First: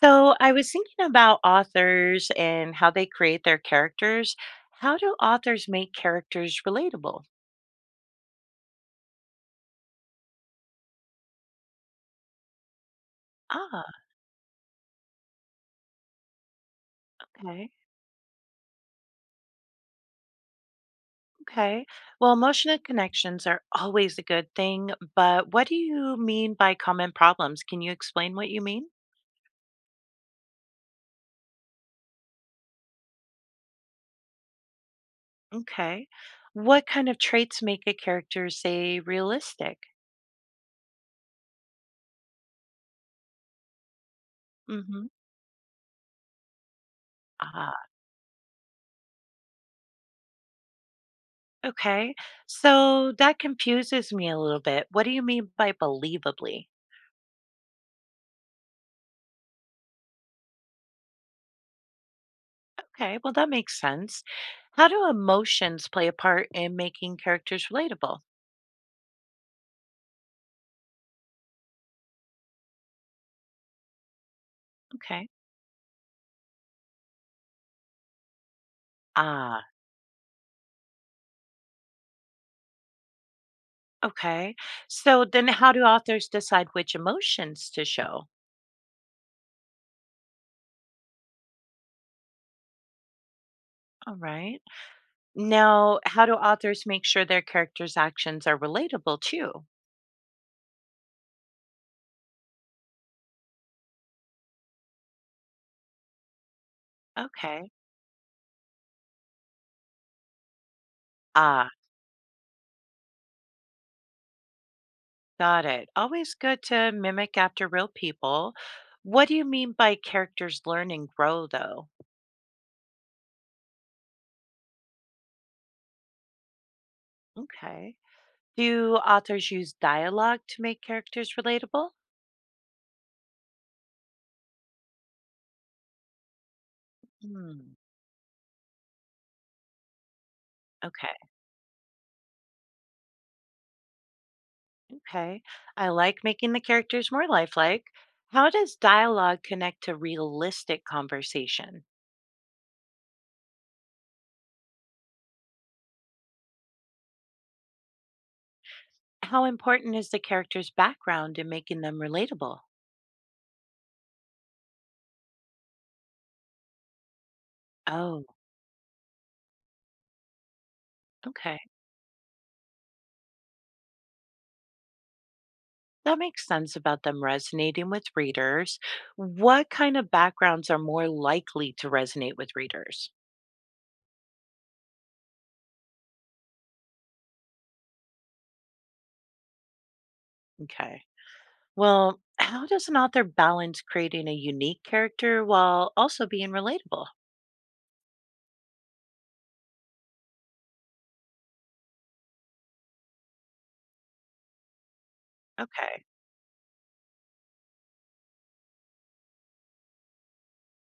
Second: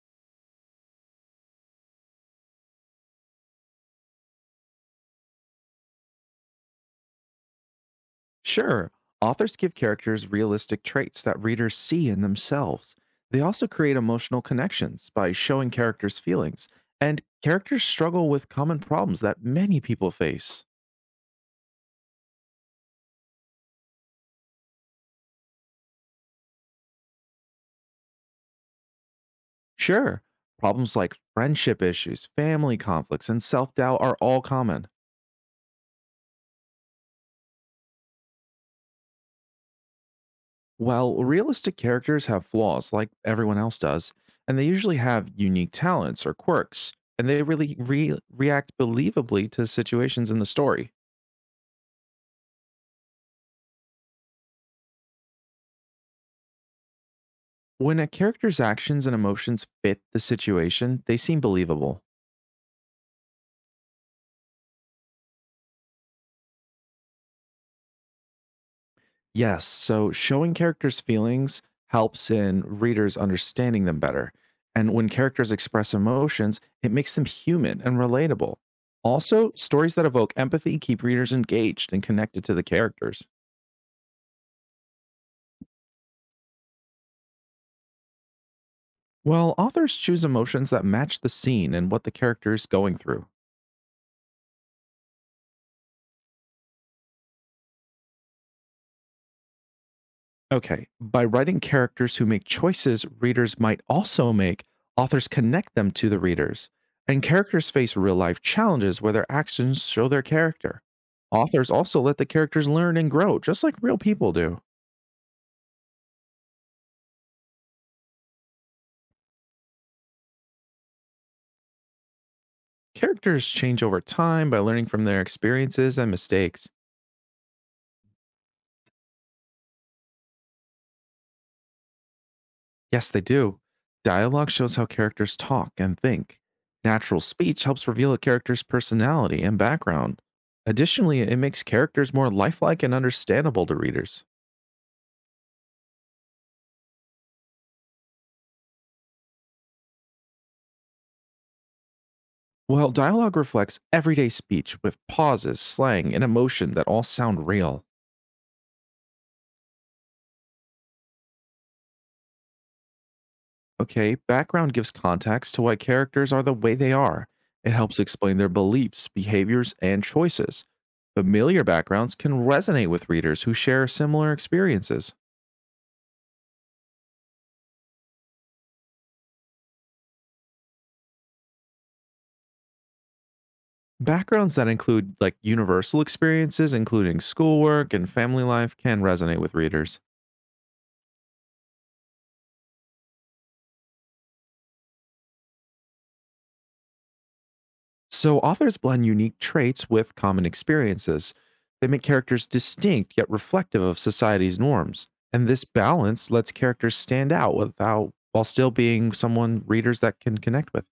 So I was thinking about authors and how they create their characters. How do authors make characters relatable? Sure, authors give characters realistic traits that readers see in themselves. They also Ah, create emotional connections by showing characters' feelings, and okay. characters struggle with common problems that many people face. Okay. Well, emotional connections are always a good thing, but what do you mean by common problems? Can you explain what you mean? Sure, problems like friendship issues, family conflicts, and self doubt are all common. Okay. What kind of traits make a character, say, realistic? While realistic characters have flaws like everyone else does, and they usually Mm-hmm. have unique talents or quirks, and they really Ah, react believably to situations in the story. okay. So that confuses me a little bit. What do you mean by believably? When a character's actions and emotions fit the situation, they seem believable. Okay, well, that makes sense. How do emotions play a part in making characters relatable? Yes, so showing characters' feelings helps in readers understanding them better. And when Okay. characters express emotions, it makes them human and relatable. Also, Ah, stories that evoke empathy keep readers engaged and connected to the characters. okay. So then how do authors decide which emotions to show? Well, authors choose emotions that match the scene and what the character is going through. All right. Now, how do authors make sure their characters' actions are relatable too? Okay. By writing characters who make choices readers might also make, authors connect them to the readers. And Okay. characters face real life challenges where their actions show their character. Ah, Authors also let the characters learn and grow, just like real people do. got it. Always good to mimic after real people. What do you mean by characters learn and grow, though? Characters change over time by learning from their experiences and mistakes. Okay. Do authors use dialogue to make characters relatable? Yes, they do. Dialogue shows how characters talk and think. Natural speech Hmm. helps reveal a character's personality and background. Okay, Additionally, it makes characters more lifelike and understandable to readers. okay. I like making the characters more lifelike. How does dialogue connect to realistic conversation? Well, dialogue reflects everyday speech with pauses, slang, and emotion that all sound real. How important is the character's background in making them relatable? Okay, background gives context to why characters are the way they are. It helps Oh, explain their beliefs, behaviors, and choices. okay. Familiar backgrounds can resonate with readers who share similar experiences. That makes sense about them resonating with readers. What kind of backgrounds are more likely to resonate with readers? Backgrounds that include like universal experiences, including schoolwork and family life, can resonate with readers. Okay. Well, how does an author balance creating a unique character while also being relatable? So authors blend unique traits with common experiences. They make characters distinct yet reflective of society's norms. And this Okay. balance lets characters stand out without while still being someone readers that can connect with.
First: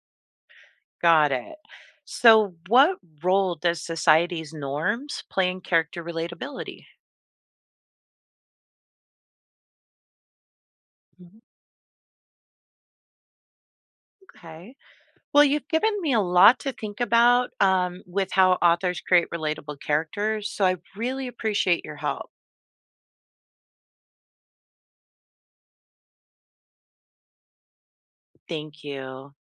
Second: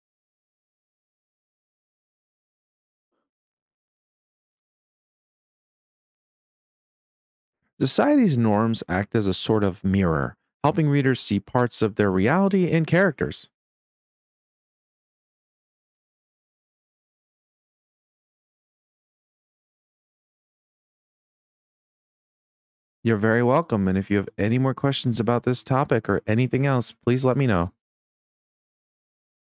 Got it. So, what role does society's norms play in character relatability? Society's norms act as a sort of mirror, helping readers Mhm. see parts of their reality in characters. Okay. Well, you've given me a lot to think about with how authors create relatable characters. So, I really appreciate your help. You're very welcome. And if you have any more questions about this topic or anything else, please let me know. Thank you.